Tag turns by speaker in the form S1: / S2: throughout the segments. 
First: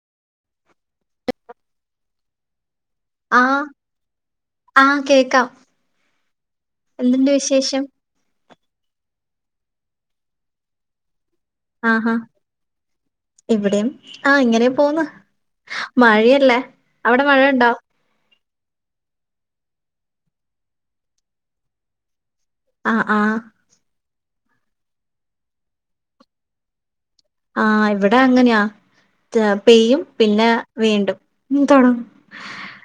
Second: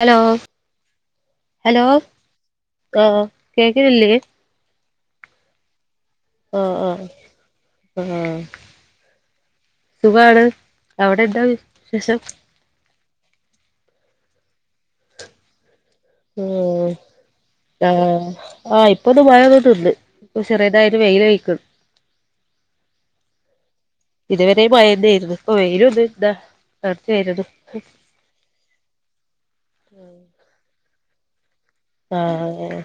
S1: Hello hello ആ
S2: ആഹ്
S1: കേക്ക്നില്ലേ?
S2: ആഹ് കേക്കാം.
S1: ആഹ് അ.
S2: എന്തുണ്ട് വിശേഷം
S1: ആഹ് സുഖാണ് അവിടെ എന്താ വി
S2: ആഹാ ഇവിടെയും ആഹ് ഇങ്ങനെ പോന്ന്. മഴയല്ലേ
S1: മ്
S2: അവിടെ മഴയുണ്ടോ
S1: ആഹ്. ആഹ് ഇപ്പൊന്ന് മയൊന്ന് നിന്ന് ഇപ്പോ ചെറ്‌തായൊര് വെയിലായിക്ക്ന്ന്.
S2: അ ആഹ്.
S1: ഇതുവരെ മയന്നേര്ന്നു ഇപ്പോ വെയിലും ഒന്ന് ന്താ [unintelligible]
S2: ആഹ് ഇവിടെ അങ്ങനെയാ പെയ്യും പിന്നെ വീണ്ടും. ഉം തൊടങ്ങും.
S1: ആഹ്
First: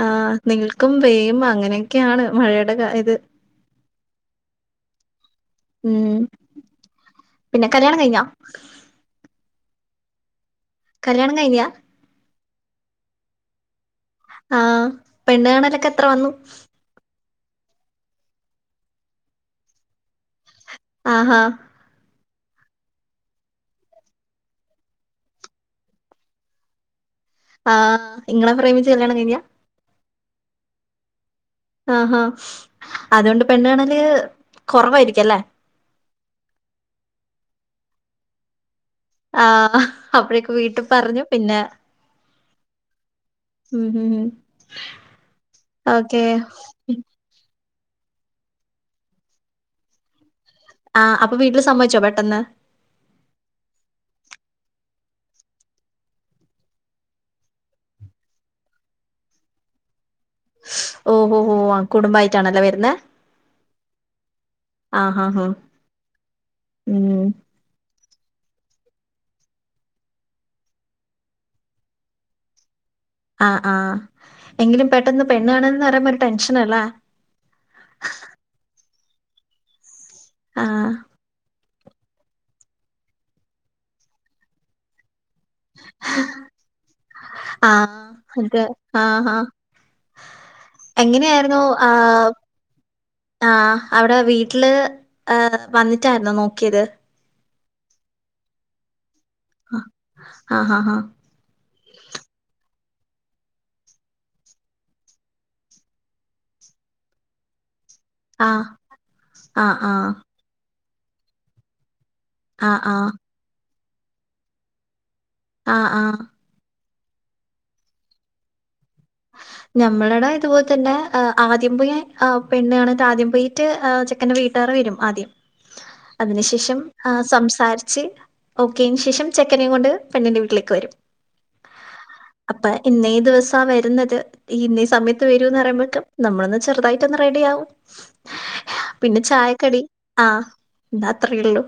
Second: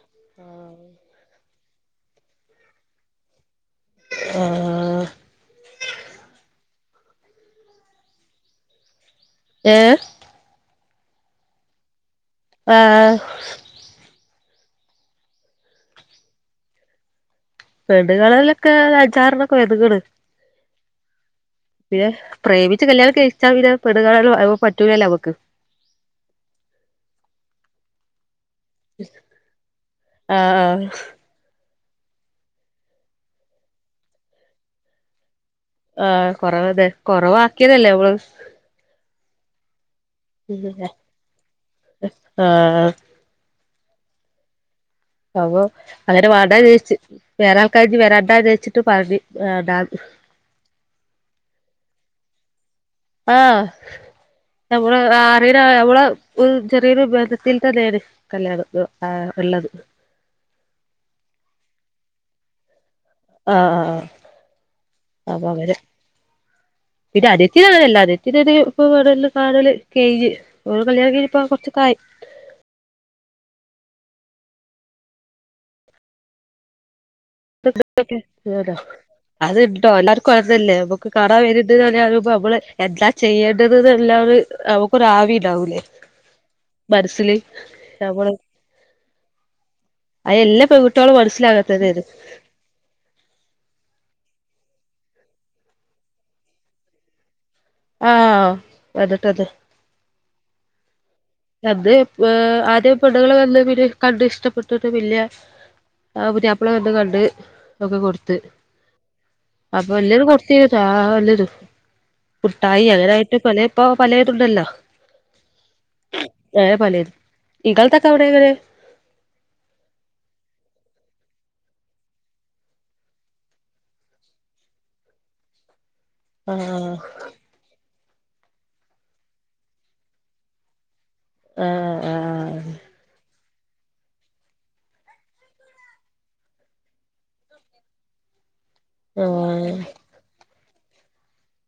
S2: ആ നിൽക്കും പെയ്യും അങ്ങനെയൊക്കെയാണ് മഴയുടെ ഇത്.
S1: ആഹ് ആ.
S2: ഉം പിന്നെ കല്യാണം കയ്ഞ്ഞോ?
S1: ഏ.
S2: കല്യാണം കഴിഞ്ഞ?
S1: ആഹ്.
S2: ആഹ് പെണ്ണുകാണലൊക്കെ എത്ര വന്നു?
S1: പെണ്ണ് കാണാലോകെ അഞ്ചാറണം ഒകെ വന്ന്ക്ണ്.
S2: ആഹാ.
S1: പിന്നെ പ്രേമിച്ച് കല്യാണം കയ്ച്ചാൽ പിന്നെ പെണ്ണ് കാണല് പറ്റൂലല്ലോ അമ്മക്ക്.
S2: ആഹ് ഇങ്ങളെ പ്രേമിച്ച് കല്യാണം കയ്ഞ്ഞ?
S1: ആഹ്.
S2: ആഹാ അതോണ്ട് പെണ്ണ് കാണല് കൊറവായിരിക്കല്ലേ?
S1: ആ കൊറവന്നെ കൊറവാക്കിയതല്ലേ അങ്ങള്.
S2: ആഹ് അപ്പോഴേക്കെ വീട്ടിൽ പറഞ്ഞു പിന്നെ
S1: ആഹ്
S2: ഉം ഉം ഉം ഓക്കേ.
S1: അങ്ങനെ വേണ്ട വിച്ചാരിച്ച് വേറെ ആൾക്കാര് വരണ്ടാന്ന് ചച്ചിട്ട് പറഞ്ഞഞ് വണ്ടാ
S2: ആഹ് അപ്പൊ വീട്ടിൽ സംമ്മതിച്ചോ പെട്ടെന്ന്
S1: ആഹ് നമ്മള് അറിയന നമ്മള ഒരു ചെറിയൊരു ബന്ധത്തിൽ തന്നെയാണ് കല്യാണം ആഹ് ഉള്ളത്
S2: ഓഹോ ഓ കുടുംബമായിട്ടാണല്ലേ വരുന്ന
S1: ആഹ് ആഹ് ആഹ് അകര
S2: ഉം.
S1: പിന്നെ അഹ് [unintelligible]
S2: അ ആ എങ്കിലും പെട്ടന്ന് പെണ്ണ് കാണല്ന്ന് പറയുമ്പോ ഒരു ടെൻഷന്ല്ലേ?
S1: അത്ണ്ടോ എല്ലാർക്കും അങ്ങനെല്ലേ
S2: ആഹ്.
S1: കാണാൻ വരണ്ട് നമ്മള് എന്താ ചെയ്യേണ്ടത് എന്നുള്ളത് ഒരു ആവി ഉണ്ടാവൂലേ മനസ്സിൽ നമ്മൾ
S2: ആഹ് അതെ. ആഹ് ആഹ്.
S1: അത് എല്ലാ പെൺകുട്ടികളും
S2: എങ്ങനെയായിരുന്നു
S1: മനസ്സിലാകാത്തത്ത്
S2: ആഹ് ആഹ് അവിടെ വീട്ടില് വന്നിട്ടായിുന്ന നോക്കിയത്
S1: ആഹ് വന്നിട്ടെന്നെ
S2: ആഹ് ഹ ഹ
S1: അത് ഏഹ് ആദ്യം പെണ്ണുങ്ങൾ വന്ന് പിന്നെ കണ്ട് ഇഷ്ടപ്പെട്ടിട്ട് പിന്നെ ആഹ് പുതിയാപ്പള വന്ന് കണ്ട് ഒക്കെ കൊടുത്ത്
S2: ആഹ്. ആഹ്
S1: അപ്പൊ
S2: ആഹ്.
S1: എല്ലരും കൊടു തീത വല്ലത്
S2: ആഹ്
S1: കുട്ടായി
S2: ആഹ്.
S1: അങ്ങനായിട്ട് പല ഇപ്പോ പലതുണ്ടല്ലോ
S2: ആഹ് ആഹ്
S1: ഏഹ് പറല ഇകൾ തക്കവിടെ
S2: ഞമ്മടെ ആടെ ഇതുപോലെ തന്നെ ആദ്യം പൊയി പെണ്ണണ്ണും എന്നട്ട് ആദ്യം പൊയി ചെക്കന്റെ വീട്ടാർ വരും ആദ്യം അതിന് ശേഷം
S1: ആഹ്
S2: സംസാരി ച് ഓക്കേ ആയെന് ശേഷം ചെക്കനെയും കൊണ്ട് പെണ്ണിന്റെ വീട്ടിലേക്ക് വരും
S1: ആഹ് ആഹ്
S2: അപ്പൊ ഇന്നേ ദിവസ വെ വരുന്നത് ഇന്നീ സമയത്ത് വരൂന്ന് പറയുമ്പോക്കെ നമ്മളൊന്ന് ചെറുതായിട്ടൊന്ന് റെഡി ആവും പിന്നെ
S1: ആഹ്
S2: ചായക്കടി ആഹ് എന്താ അത്രേള്ളു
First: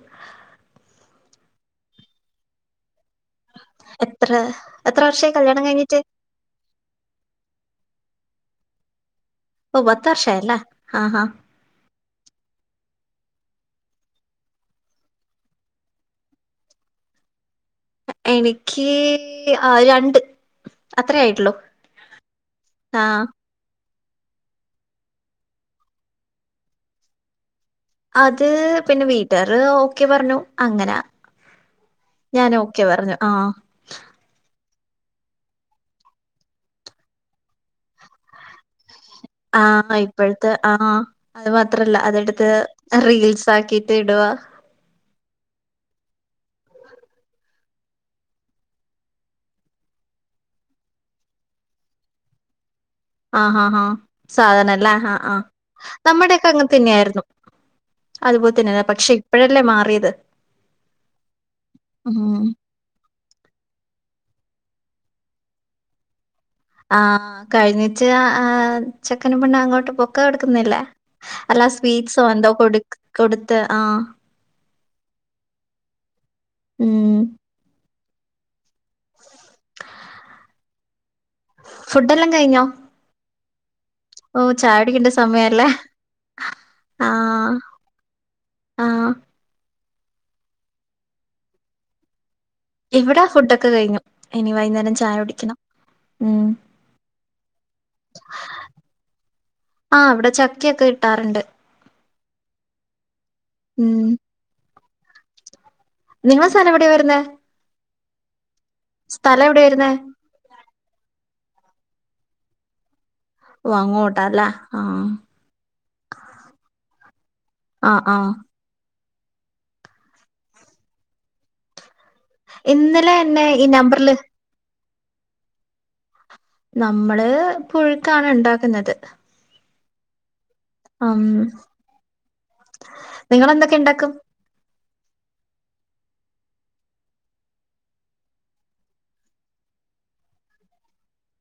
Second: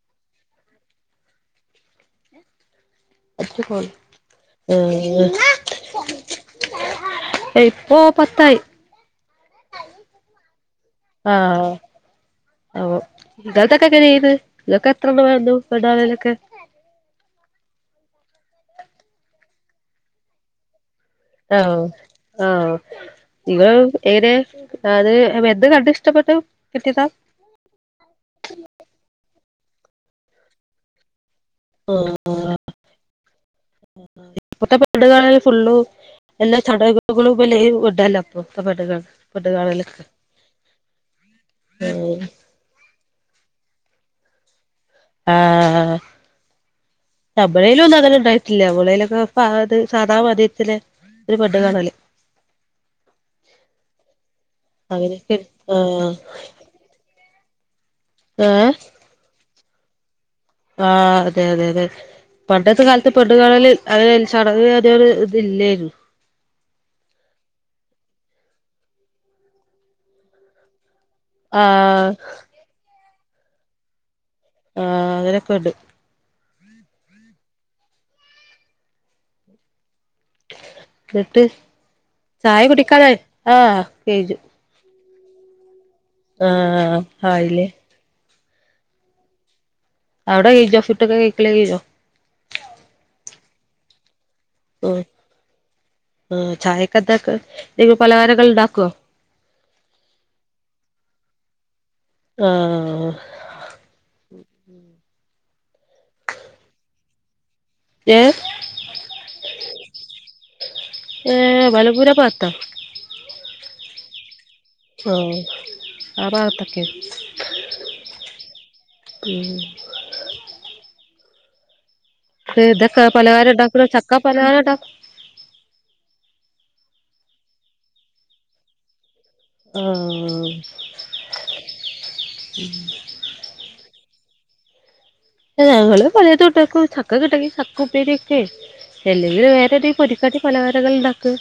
S1: [unintelligible]
S2: എത്ര എത്ര വർഷായി കല്യാണം കഴിഞ്ഞിട്ട്
S1: ഇപ്പോ പത്തായി
S2: ഓഹ് പത്ത് വർഷായി അല്ലേ ആഹ് ആഹ്
S1: ആഹ് ഓഹ് ഇങ്ങക്കൊക്കെ എങ്ങനേർന്ന് ഇങ്ങക്ക് എത്ര എണ്ണം വന്നു പെണ്ണുകാണാലൊക്കെയേ
S2: എനിക്ക് ആഹ് രണ്ട് അത്രേ ആയിട്ടുള്ളൂ
S1: ആഹ് ആഹ് നിങ്ങള് ഏത് അത് എന്ത് കണ്ട് ഇഷ്ടപ്പെട്ടു കെട്ടിയതാ
S2: അത് പിന്നെ വീട്ടുകാര് ഓക്കെ പറഞ്ഞു അങ്ങനാ ഞാൻ ഓക്കെ പറഞ്ഞു ആഹ്
S1: ഇപത്തെ വീടുകണൽ ഫുൾ എല്ലാ ചട ബല ഒഡല്ലപ്പ [unintelligible]
S2: ആഹ് ഇപ്പഴത്തെ ആഹ് അത് മാത്രല്ല
S1: ഉം
S2: അതെടുത്ത് റീൽസ് ആക്കിട്ട് ഇടുവാ
S1: ആഹ് ഞമ്മളയില് ഒന്നും അങ്ങനെ ഉണ്ടായിട്ടില്ല ഞമ്മളയിലൊക്കെ അത് സാധാ മതിയത്തിൽ ഒരു പെണ്ണുകാണല്
S2: [inaudible] ആഹ് ആഹ് ആഹ് സാധരണയല്ലേ ആഹ്
S1: അങ്ങനെയൊക്കെ
S2: ആഹ്
S1: ആഹ്
S2: നമ്മുടെയൊക്കെ അങ്ങനെതന്നെയേ ആയിരുന്നു അതുപോലെ
S1: ഏഹ്
S2: തന്നെയാ പക്ഷെ ഇപ്പഴല്ലേ മാറിയത്
S1: ആഹ് അതെ അത അതെ
S2: ഉം
S1: പണ്ടത്തെ കാല ത്തെ പെണ്ണുകാണൽ അത് ചടങ് അങ്ങനൊരു ഇതില്ലായിരുന്നു
S2: ആഹ് കഴിഞ്ഞിറ്റ് ആഹ് ചെക്കനും പെണ്ണും അങ്ങോട്ട് പൊക്ക കെടക്കുന്നില്ലേ അല്ലാ
S1: ആഹ്
S2: സ്വീറ്റ്സോ എന്തോ കൊടു കൊടുത്ത് ആഹ്
S1: ആഹ് അങ്ങനെ പെടും-
S2: മ് -
S1: ന്ന്ട്ട്
S2: ഫുഡെല്ലാം
S1: ചായ കുടിക്കാനയോ ആഹ് ശ
S2: ഓഹ് ചായ കുടിക്കണ്ട സമയല്ലാ-
S1: ആഹ് അഹ് ആയില്ലേ-
S2: ആഹ്-
S1: അവിടെ [unintelligible]
S2: ഇവടേ ഫുടൊക്കെ കയിഞ്ഞു- ഇനി വൈന്നേരം
S1: ഉം
S2: ചായ കുടിക്കണം
S1: ആഹ്
S2: ഉം-
S1: ചായക്കെന്താക്ക എന്തെങ്കിലും പലഹാരങ്ങൾ ണ്ടാക്കോ
S2: ആഹ് ഇവിടെ ചക്കയൊക്കെ കിട്ടാറുണ്ട്-
S1: ആഹ്
S2: ഉം നിങ്ങളെ സലം എവിടെയ വരുന്നെ
S1: ഏഹ്
S2: സ്ഥലം എവിടെയ വരുന്നേ
S1: ഏഹ് വലപൂര ഭാത്ത
S2: ഓഹ് അങ്ങോട്ടാല്ലേ ആഹ്-
S1: ഏഹ് - ആറാവത്തക്കെ-
S2: ആഹ് ആഹ്
S1: [inaudible] ഇതക്ക
S2: ഇന്നലെ എന്നെ
S1: പലഹാര
S2: ഈ നമ്പറില്
S1: ഇണ്ടാക്കുന്നചക്കാ പലഹാര ഇണ്ടാക്കുന്ന
S2: നമ്മള് പുഴുക്കാണ് ഇണ്ടാക്കുന്നത്-
S1: ആഹ്
S2: ഉം നിങ്ങളെന്തെക്കെ ഇണ്ടാക്കും-
S1: ഞങ്ങള് പലേതു ഉണ്ടാക്കും ചക്ക കിട്ടൂങ്കി ചക്ക ഉപ്പേരിയൊക്കെ- അല്ലെങ്കിലും വേറെ രീതി പൊരിക്കാട്ടി പലഹാരകൾ ഉണ്ടാക്ക്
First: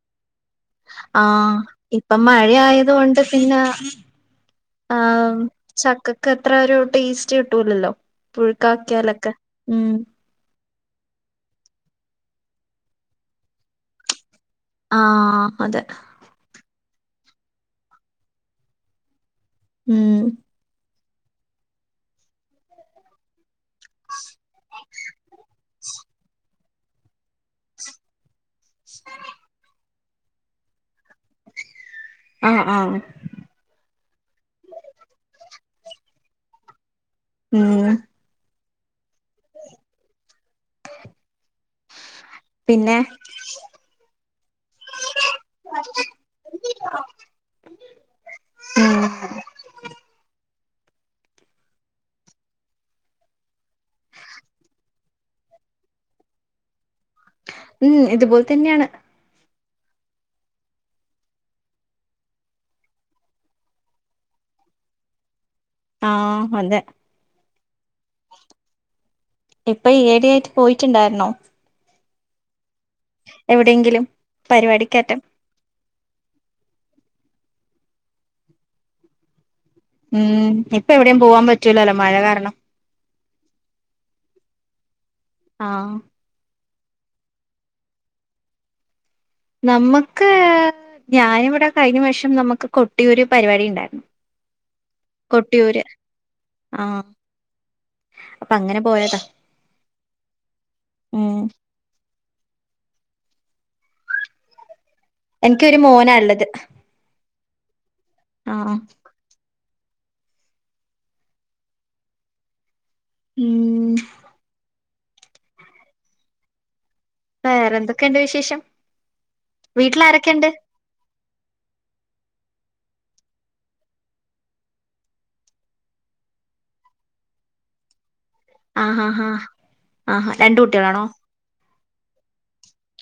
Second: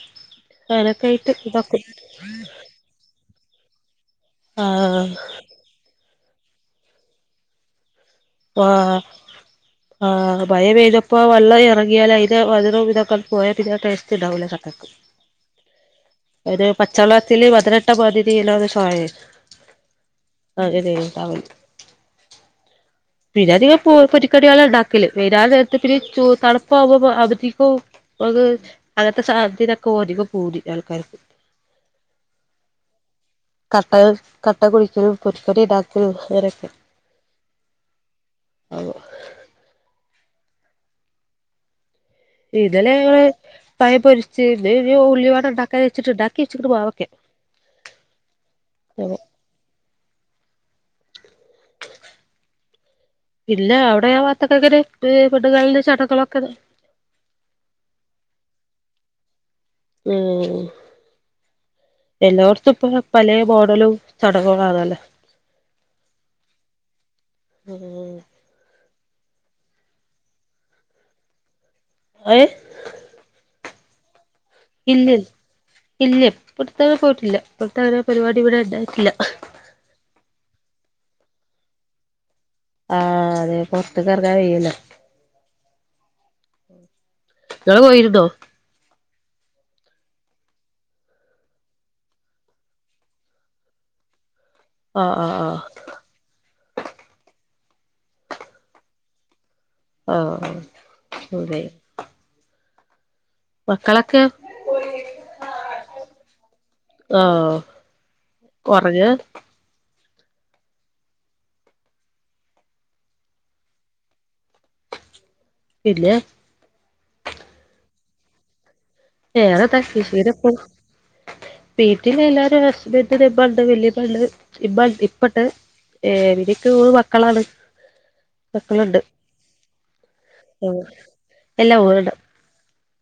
S1: അനൊക്കെ
S2: ആ
S1: ആയിട്ട് ഇതാക്കും
S2: ഇപ്പം മഴയായത് കൊണ്ട് പിന്നെ
S1: ആഹ്
S2: ചക്കക്കത്ര ഒരു ടേസ്റ്റ് കിട്ടൂലല്ലോ പുഴുക്കാക്കിയാലൊക്കെ ഉം-
S1: മയ പെയ്തപ്പോൾ വള്ളം എറങ്ങിയാലതിൻ്റെ മധുരോം ഇതൊക്കെ പോയാൽ പിന്നെ ടേസ്റ്റ് ഉണ്ടാവില്ലേ ചക്കക്ക്-
S2: ആഹ് അതെ
S1: ഒരു പച്ചവള്ളത്തിൽ മതിരിട്ട പോലെ [unintelligible]
S2: ഉം
S1: [unintelligible] പിന്നധികം- പൊരിക്കടികള ഉണ്ടാക്കല് വെനാല നേരത്ത് പിന്നെ തണുപ്പ ആവ്പ അവധിക്കോ അത് അങ്ങനത്തെ സാധതതൊക്കെ ഓധിക പോതി ആൾക്കാർക്ക്
S2: ആഹ് ആഹ്
S1: കട്ടകൾ കട്ട കുടിക്കും പൊരിക്കൊടി ഇടാക്കും അരൊക്കെ
S2: ഉം
S1: ആവോ ഇതലേ
S2: പിന്നെ
S1: പയം പൊരിച്ച് ഉള്ളിവാട ഉണ്ടാക്കാ വെച്ചിട്ട് ഇണ്ടാക്കി വെച്ചിട്ട് പോവൊക്കെ
S2: ഉം
S1: ആഹ് ഇല്ല അവിടെയാ ഭാത്തക്കൊക്ക വീടുകളന്റെ ചടകളൊക്കെ
S2: ഉം ഇതുപോലെ തന്നെയാണ്
S1: മ്ഹ് - എല്ലാടത്തും ഇപ്പ പലയ ബോഡലും ചടങ്ങുകളാണല്ലേ
S2: ആഹ് അതെ
S1: ആഹ്
S2: ഇപ്പൊ ഏടി ആയിട്ട് പോയിട്ടുണ്ടായിരുന്നോ
S1: [unintelligible]
S2: എവിടെങ്കിലും
S1: ഇല്ല്യ ഇല്ല്യ ഇപ്പട്ത്തെ പോയിട്ടില്ല ഇപ്പൾത്തോരോ പരിപാടി ഇവിടെ ഇണ്ടായിട്ടില്ല
S2: ഉം ഇപ്പ എവിടെയും പോവാൻ പറ്റൂലല്ലോ മഴ കാരണം
S1: ആഹ് അതെ പൊറത്തക്കെറങ്ങാൻ കെയ്യുലാ
S2: ആഹ്
S1: ഇങ്ങള് പോയിരുന്നൊ?
S2: നമ്മക്ക് ഞാനിവിടെ കഴിഞ്ഞ വേഷം നമുക്ക് കൊട്ടിയ ഒരു പരിപാടി ഉണ്ടായിരുന്നു
S1: ആഹ് ആഹ്
S2: കൊട്ടിയൂര് ആഹ് അപ്പങ്ങനെ പോയതാ
S1: ഓഹ്
S2: ഉം
S1: സുബയ് മക്കളൊക്കെ
S2: എൻക്കൊരു മോനാളെളത്
S1: ആഹ് കൊറഞെ
S2: ഉം
S1: ഇല്ല
S2: വേറെ എന്തെക്കെണ്ട് വിശേഷം
S1: വെറെന്താ [unintelligible]
S2: വീട്ടിൽ ആരൊക്കെയുണ്ട്
S1: വീട്ടിലെല്ലാരും ഹസ്ബഡണ്ടിന്റെ ഇമ്മണ്ട് വല്യമ്മെണ്ട് ഇമ്മ ഇപ്പണ്ട് ഏഹ് ഇവരിക്ക് മൂന്ന് മക്കളാണ് മക്കളുണ്ട്
S2: ആഹ് ആഹ് ആഹ് ആഹാ രണ്ട്
S1: ആഹ്
S2: കുട്ടികളാണോ
S1: എല്ലാ മൂന്നെണ്ണം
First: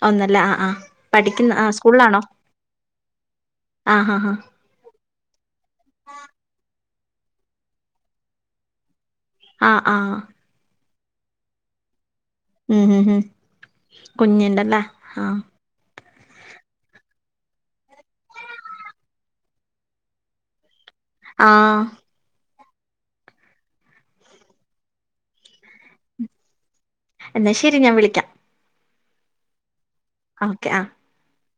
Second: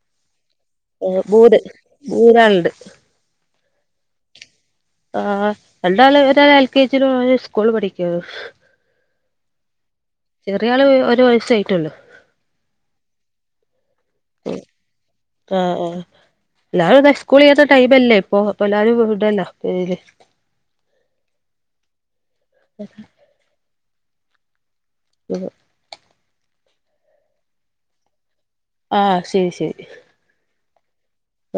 S2: ഒന്നല്ല ആഹ് ആഹ് പഠിക്കുന്ന
S1: മൂന്ന്
S2: ആഹാ സ്കൂൾലാണോ
S1: മൂന്നാളുണ്ട്
S2: ആഹ ഹ ഹാ
S1: ആഹ് ഹ്‌ രണ്ടാള് ഒരാള് എൽ കെ ജിലും ഒരാള് സ്കൂൾ പഠിക്കുവാ
S2: ആഹ് ആഹ്
S1: ചെറിയാള് ഒ ഒരു വയാസെയിട്ടൊള്ളു
S2: ഉം ഹം ഉം കുഞ്ഞിണ്ടല്ലെ ആഹ്
S1: ആഹ് ആഹ് എല്ലാവാരും തെ സ്കൂൾ ചെയ്യാത്തടൈംല്ലേ ഇപ്പൊ അപ്പ എല്ലരും ഉണ്ടല്ലോ
S2: ആഹ്
S1: [inaudible] [inaudible]
S2: എന്ന ശെരി ഞാൻ വിളിക്കാം
S1: ആഹ് ശെരി ശെരി
S2: ഓക്കെ ആഹ്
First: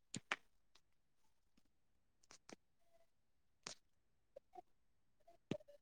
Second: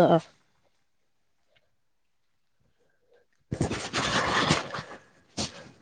S1: ആഹ് [inaudible]